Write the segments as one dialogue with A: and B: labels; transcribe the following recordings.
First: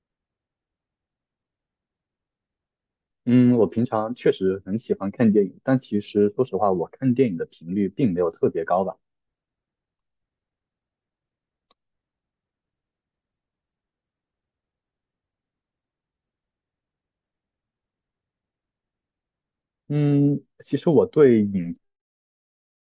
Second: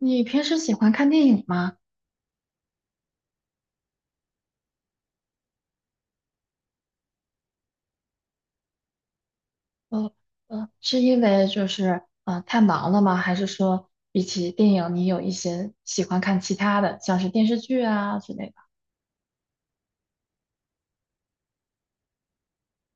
A: 你平时喜欢看电影吗？
B: 嗯，我平常确实很喜欢看电影，但其实说实话，我看电影的频率并没有特别高吧。
A: 呃是因为就是太忙了吗？还是说比起电影，你有一些喜欢看其他的，像是电视剧啊之类的？
B: 嗯，其实我对影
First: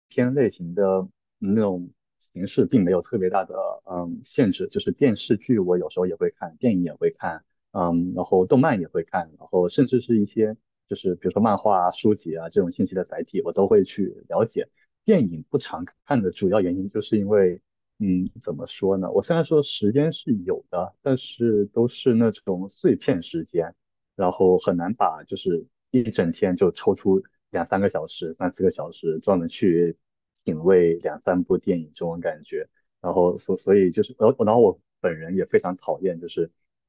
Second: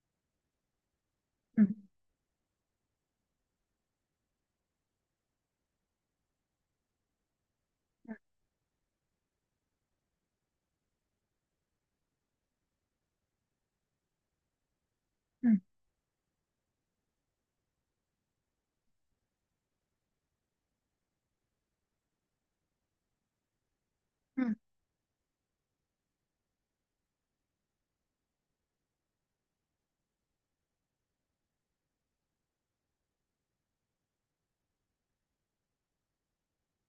B: 片类型的那
A: 嗯
B: 种形式并没有特别大的限制，就是电视剧我有时候也会看，电影也会看，然后动漫也会看，然后甚至是一些就是比如说漫画啊、书籍啊这种信息的载体，我都会去了解。电影不
A: 嗯
B: 常看的主要原因就是因为。怎么说呢？我虽然说时间是有的，但是都是那种碎片时间，然
A: 嗯
B: 后很难把就是一整天就抽出两三个小时、三四个小时，专门去品味两三部电影这种感觉。然后所以就是，然后我本人也非常讨厌，就是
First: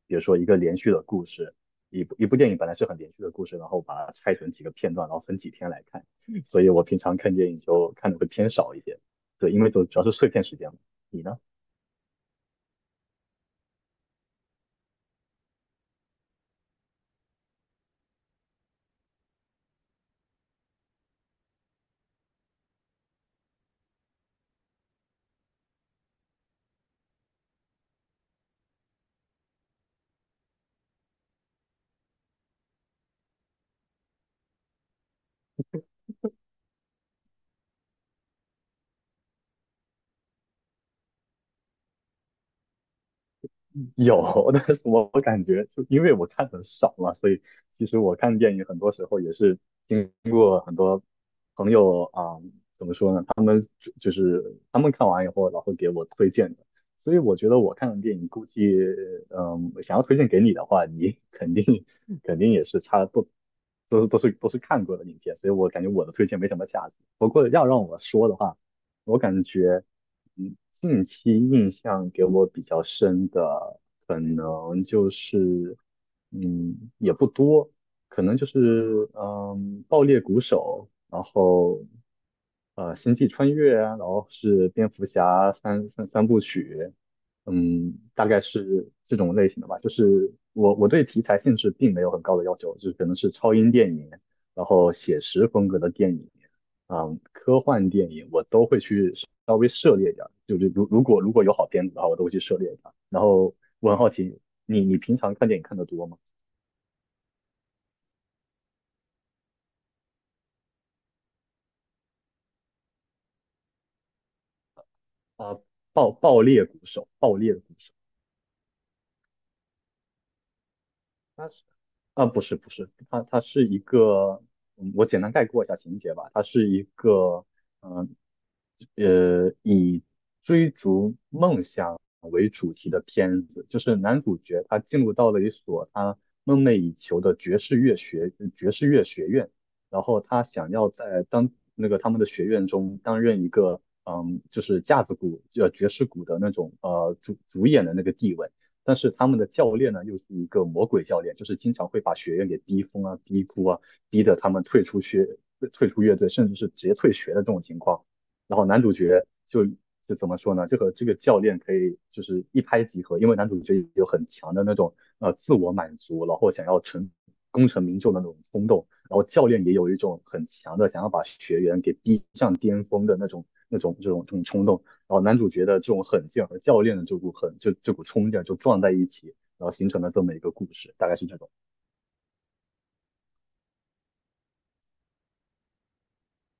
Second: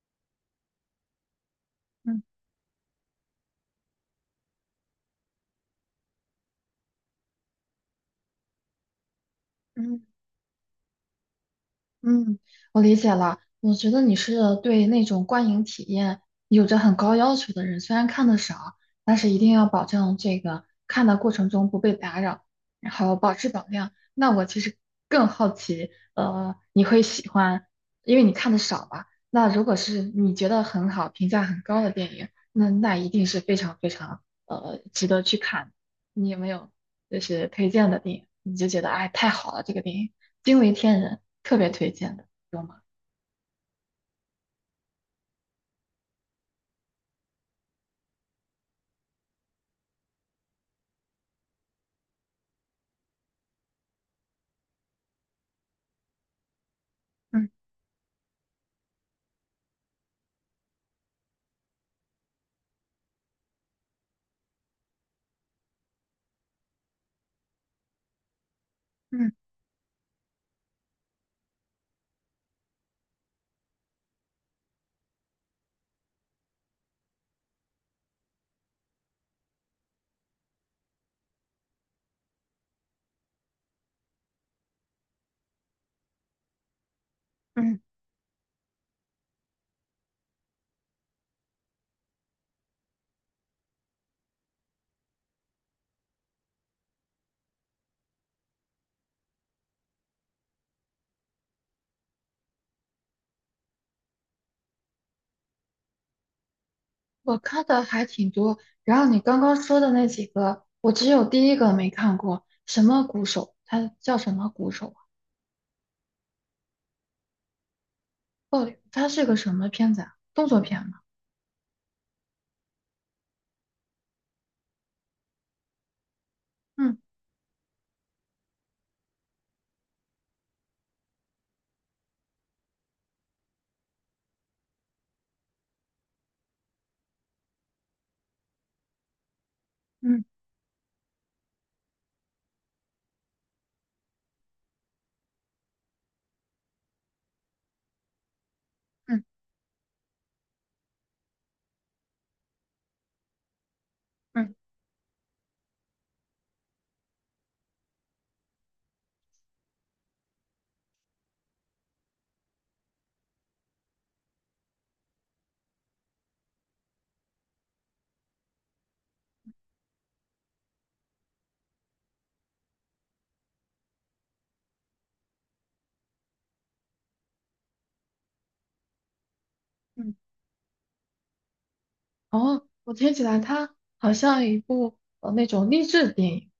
B: 比如说一个连续的故事，一部
A: 嗯
B: 一部电影本来是很连续的故事，然后把它拆成几个片段，然后分几天来看。所以我平常看电影就看的会偏少一些，对，因为就主要
A: 嗯。
B: 是碎片时间嘛。你呢？
A: 嗯，我理解了。我觉得你是对那种观影体验有着很高要求的人，虽然看的少，但是一定要保证这个看的过程中不被打扰，然后保质保量。那我其实更好奇，你会喜欢，因为你看的少吧？那如果是你觉得很好、评价很高的电影，那一定是非常非常值得去看。你有没有就是推荐的电影，你就觉得哎太好了，这个电影惊为天人，特别推荐的，有吗？
B: 有，但是我感觉就因为我看的少嘛，所以其实我看电影很多时候也是。朋友啊，怎么说呢？他们就是他们看完以后，然后给我推荐的。所以我
A: 嗯
B: 觉得我看的电影，估计想要推荐给你的话，你 肯定也是差不都都是都是看过的影片。所以我感觉我的推荐没什么价值。不过要让我说的话，我
A: 嗯
B: 感觉嗯，近期印象给我比较深的，可能就是也不多。可能就是爆裂鼓手，然后星际穿越啊，然后是蝙蝠侠三部曲，
A: 嗯，
B: 大概是这种类型的吧。就是我对题材性质并没有很高的要求，就是可能是超英电影，然后写实风格的电影，科幻电影我都会去稍微涉猎一点儿就是如果有好片子的话，我都会去涉猎一下。然后我很好奇，你平常看电影看的多吗？
A: 我看的还挺多，然后你刚刚说的那几个，我只有第一个没看过，什么鼓手？他叫什么鼓手啊？
B: 啊、爆裂鼓手，爆裂的鼓手，
A: 哦，他是个什么片子啊？动作片吗？
B: 他是不是不是，他是一个，我简单概括一下情节吧，他是一
A: 嗯
B: 个嗯以追逐梦想为主题的片子，就是男主角他进入到了一所他梦寐以求的爵士乐学院。然后
A: 嗯
B: 他想要在当那个他们的学院中担任一个就是架子鼓呃爵士鼓的那种主演的那个地位，但是
A: 嗯
B: 他们的教练呢，又是一个魔鬼教练，就是经常会把学员给逼疯啊、逼哭啊，逼得他
A: 嗯
B: 们退出乐队，甚至是直接退学的这种情况。然后男主角就怎么说呢？这个教练可以就是一拍即合，因为男主角有很强的那种自我满足，然后想要成功成名就的那种冲动。然后教练也有一种很强的想要把学员给逼上巅峰的那种、这种冲动。然后男主角的这种狠劲和教练的这股狠，就这股冲劲就撞在一起，然后形成了
A: 嗯，
B: 这么一个故事，大概是这种。
A: 哦，我听起来它好像一部那种励志电影，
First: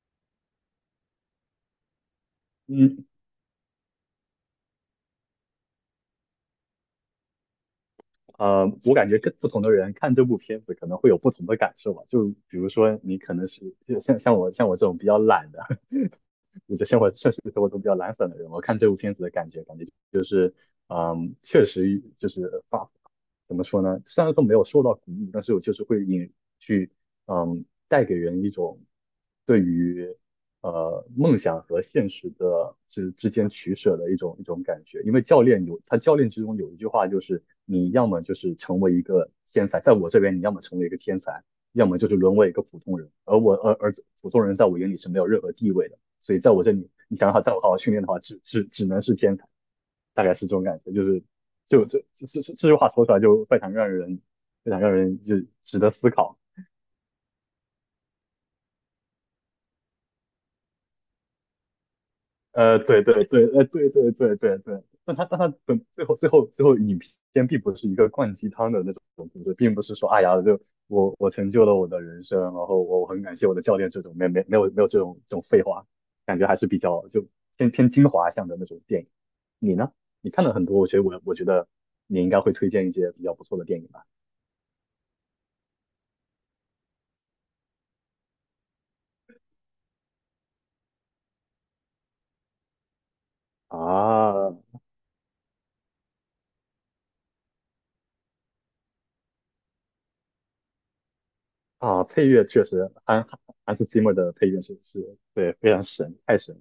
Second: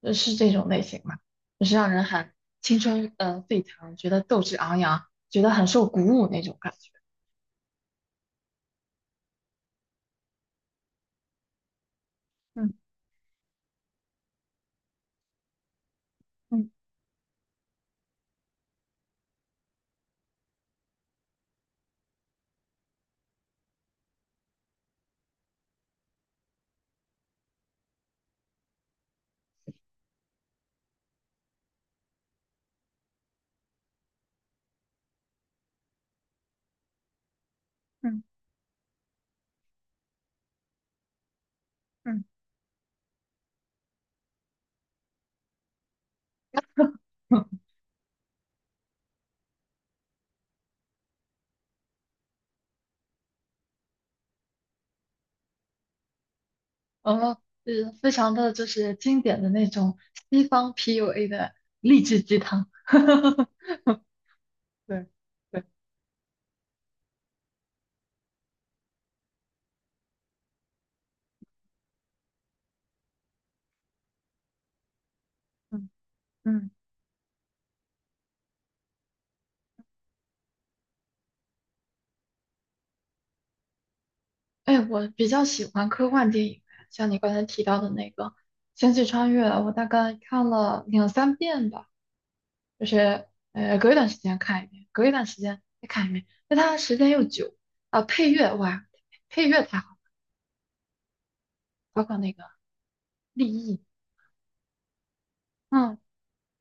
A: 是这种类型嘛，就是让人很青
B: 嗯，
A: 春沸腾，觉得斗志昂扬，觉得很受鼓舞那种感觉。
B: 我感觉跟不同的人看这部片子可能会有不同的感受吧。就比如
A: 嗯
B: 说你可能是像我这种比较懒的，
A: 嗯
B: 我的生活确实生活中比较懒散的人，我看这部片子的感觉，感觉就是确实就是怎么说呢？虽然说没有受到鼓舞，但是我就是会引去嗯带给人一种对于梦想和现实的之间取舍的一种感觉。因为教练之中有一句话就是，你要么
A: 嗯
B: 就是成为一个天才，在我这边你要么成为一个天才，要么就是
A: 嗯，
B: 沦为一个普通人。而我而而普通人在我眼里是没有任何地位的，所以在我这里，你想让他在我好好训练的话，只能是天才，大概是这种感觉，就是。就这句话说出来就非常让人值得思考。
A: 哦，是非常的就是经典的那种西方 PUA 的励志鸡汤。
B: 对对对，对对对对对，
A: 对
B: 但他但他
A: 对，
B: 本最后影片并不是一个灌鸡汤的那种故事，并不是说哎呀，就我成就了我的人生，然后我很感谢我的教练这种没有这种废话，
A: 嗯
B: 感觉还是
A: 嗯，
B: 比较就偏精华向的那种电影。你呢？你看了很多，我觉得你应该会推荐一些比较不错的电影吧？
A: 哎，我比较喜欢科幻电影，像你刚才提到的那个《星际穿越》，我大概看了两三遍吧，就是隔一段时间
B: 啊
A: 看一遍，隔一段时间再看一遍，因为它时间又久啊、配乐哇，配乐太好，包
B: 啊，
A: 括
B: 配
A: 那个
B: 乐确实，韩
A: 立
B: 韩
A: 意，
B: 斯季默的配乐是对非常
A: 嗯，
B: 神，太神了。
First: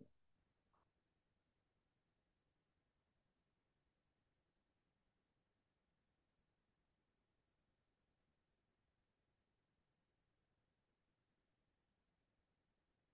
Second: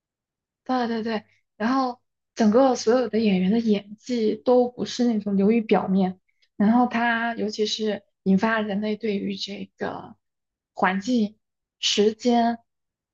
A: 对对对，然后整个所有的演员的演技都不是那种流于表面，然后他尤其是引发人类对于这个环境、时间、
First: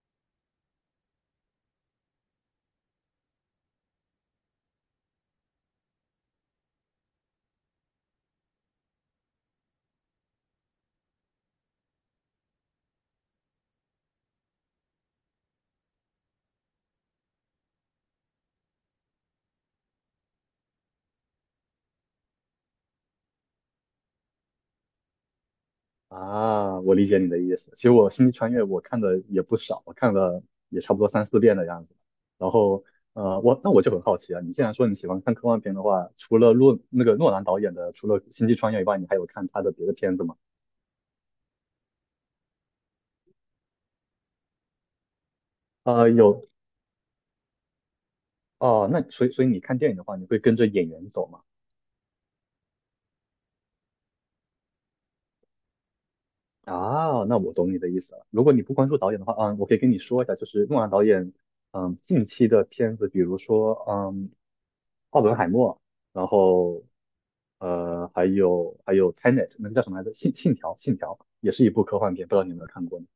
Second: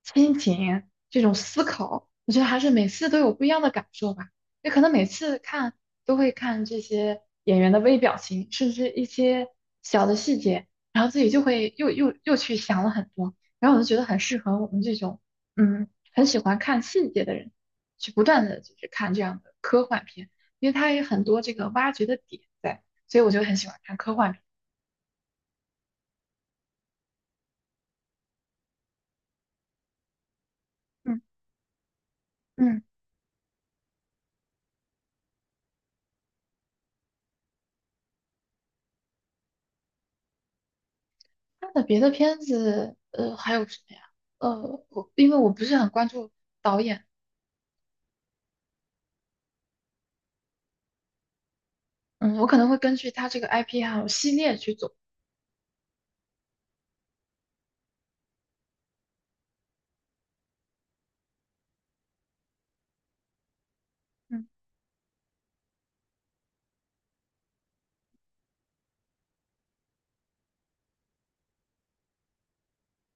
A: 亲情这种思考，我觉得还是每次都有不一样的感受吧。也可能每次看都会看这些演员的微表情，甚至一些小的细节，然后自己就会又去想了很多，然后我就觉得很适合我们这种。嗯，很喜欢看细节的人，去不断的就是看这样的科幻片，因为它有很多这个挖掘的点在，所以我就很喜欢看科幻片。
B: 啊，我理解你的意思。其实我《星际穿越》我看的也不少，我看了也差不多
A: 嗯
B: 三四遍的样子。然
A: 嗯，
B: 后，那我就很好奇啊，你既然说你喜欢看科幻片的话，除了诺那个诺兰导演的，除了《星际穿越》以外，你还有看他的别的片子吗？
A: 他的别的片子，还有什么呀？我因为我不是很关注
B: 有
A: 导演，
B: 哦。那所以你看电影的话，你会跟着演员走吗？
A: 嗯，我可能会根据他这个 IP 还有系列去走。
B: 啊，那我懂你的意思了。如果你不关注导演的话，我可以跟你说一下，就是诺兰导演，近期的片子，比如说，
A: 嗯，
B: 《奥本海默》，然后还有 Tenet，那个叫什么来着？信条，信条也是一部科幻片，不知道你有没有看过呢？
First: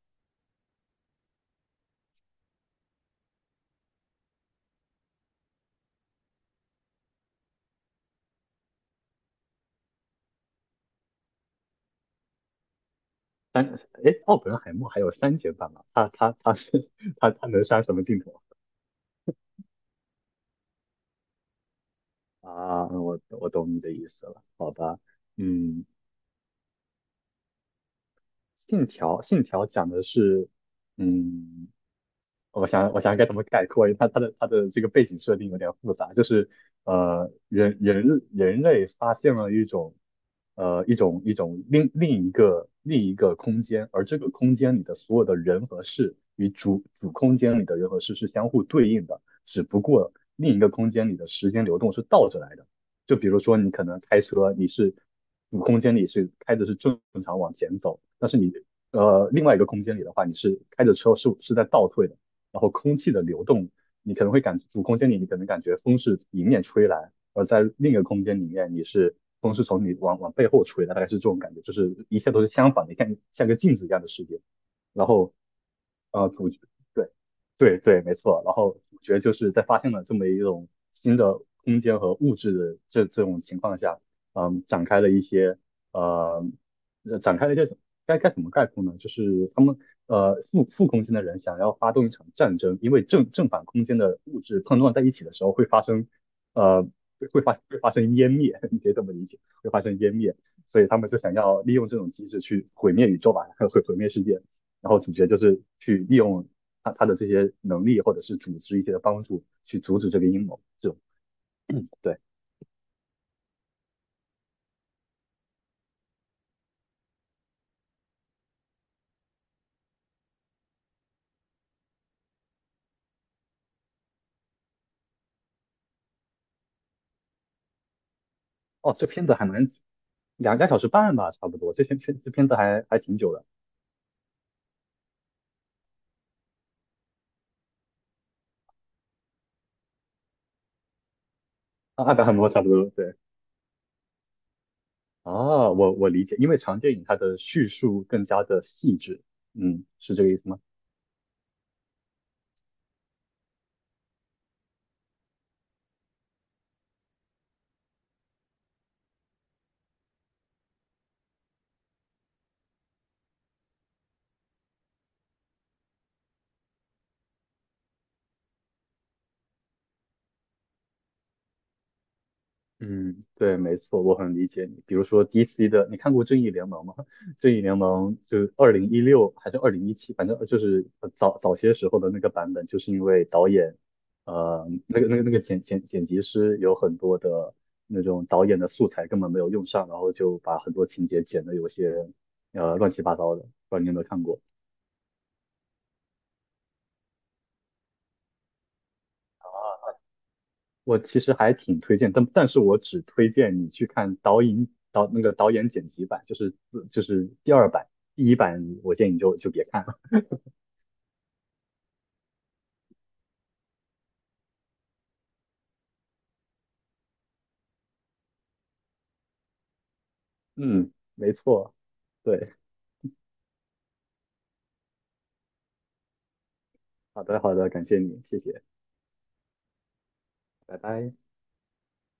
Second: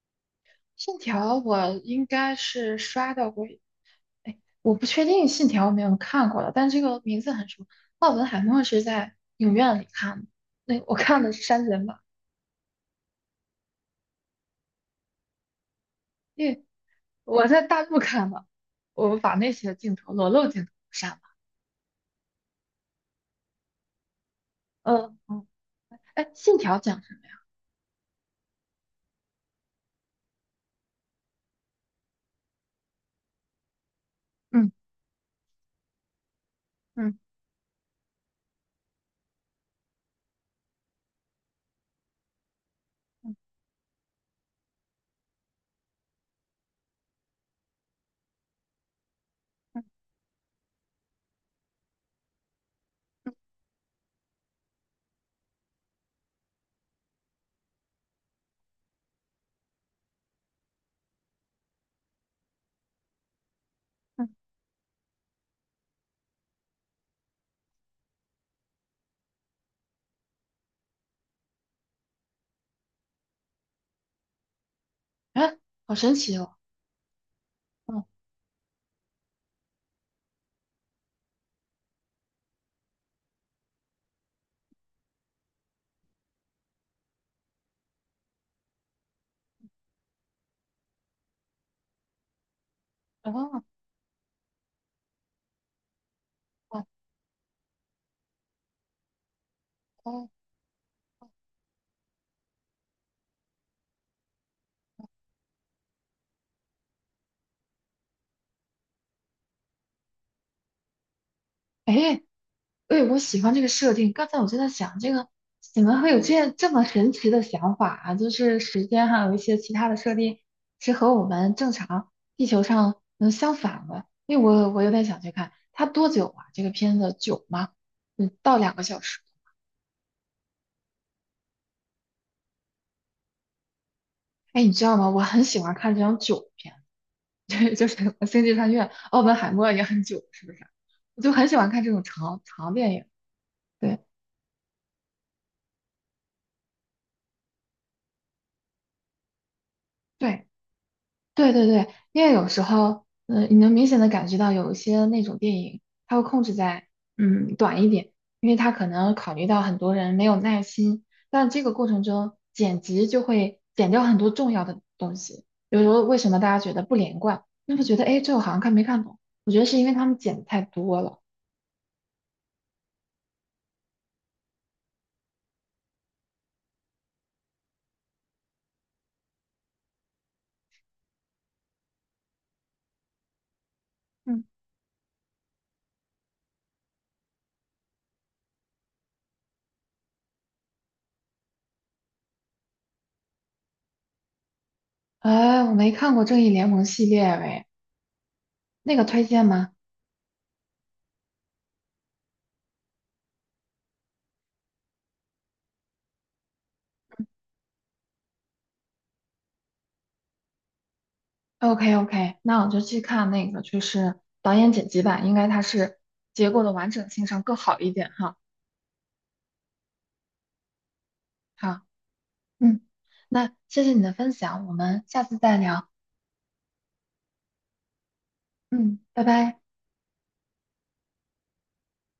A: 信条我应该是刷到过，哎，我不确定信条有没有看过了，但这个名字很熟。奥本海默是在影院里看的，那我看的是删减版，
B: 三，哎，奥本海默还有删减版吗？他他
A: 因
B: 他
A: 为
B: 是 他
A: 我在
B: 能
A: 大
B: 删什
A: 陆
B: 么镜
A: 看
B: 头
A: 的，我把那些镜头裸露镜头删了。
B: 啊？嗯我懂你的意思了，好吧？
A: 嗯嗯，
B: 嗯，
A: 哎，信条讲什么呀？
B: 信条讲的是，嗯。我想该怎么概括，因为它的
A: 嗯
B: 这个背景设定有点复杂，就是
A: 嗯，
B: 人类发现了一种一种另一个空间，而这个空间里的所有的人和事与主空间里的人和事是相互对应的，只不过另一个空间里的时间流动是倒着来的。就比如说你可能开车，你是主空间里是开的是正常往前走，但是你另外一个空间里的话，你是开着车是在倒退的。然后空气的流动，你可能会感主空间里你可能感觉风是迎面吹来，而在另一个空间里面你是风是从你往背后吹的，大概是这种感觉，就是一切都是相反的，像个镜子一样的世界。然后，
A: 哎，好神奇
B: 主
A: 哦。
B: 角对对对，没
A: 嗯
B: 错。然后主角就是在发现了这么一种新的空间和物质的这种情况下，嗯，展开了一些呃展开了一个该怎么概括呢？就是他们负空间的人想要发动一场战争，因为正
A: 哦
B: 反空间的物质碰撞在一起的时候会发生
A: 哦
B: 呃会发生湮灭，你可以这么理解，会发生湮
A: 哦，
B: 灭，所以他们就想要利用这种机制去毁灭宇宙吧，毁灭世界。然后主角就是去利用他的这些能力或者是组织一些的帮助去阻止这个阴谋。这种 对
A: 哎哎，我喜欢这个设定。刚才我就在想，这个怎么会有这样这么神奇的想法啊？就是时间还有一些其他的设定是和我们正常地球上能相反的。因为我有点想去看它多久啊？这个片子久吗？嗯，到两个
B: 哦，
A: 小
B: 这
A: 时。
B: 片子还蛮两个小时半吧，差不多，这片子还挺久的。
A: 哎，你知道吗？我很喜欢看这种久片，对，就是 什么《星际穿越》《奥本海默》也很久，是不是？我就很喜欢看这 种
B: 啊，达尔
A: 长
B: 摩差不
A: 长
B: 多，
A: 电影。
B: 对，
A: 对
B: 啊，我理解，因为长电影它的叙述更加的细致，是这个意
A: 对
B: 思吗？
A: 对对对，因为有时候，嗯、你能明显的感觉到有一些那种电影，它会控制在短一点，因为它可能考虑到很多人没有耐心，但这个过程中剪辑就会剪掉很多重要的东西。比如说，为什么大家觉得不连贯？那会觉得哎，诶这我好像看没看懂？我觉得是因为他们剪得太多了。
B: 嗯，对，没错，我很理解你。比如说 DC 的，你看过《正义联盟》吗？《正义联盟》就2016还是2017，反正就是早些时候的那个版本，就是因为导演，
A: 嗯，
B: 那个剪辑师有很多的那种导演的素材根本没有用上，然后就把很多情节剪的有些乱七八糟的，不知道你有没有看过？
A: 哎，我没看过《正义联盟》系列喂，那个推荐吗
B: 我其实还挺推荐，但是我只推荐你去看导演导那个导演剪辑版，就是第二版，第一版我建议你就别看了。
A: ？OK OK，那我就去看那个，就是导演剪辑版，应该它是结构的完整性上更好一点哈。
B: 嗯，没错，
A: 好，
B: 对，
A: 嗯，那谢谢你的分享，我们下次再聊，
B: 好的好的，感谢你，谢谢，
A: 嗯，拜拜。
B: 拜拜。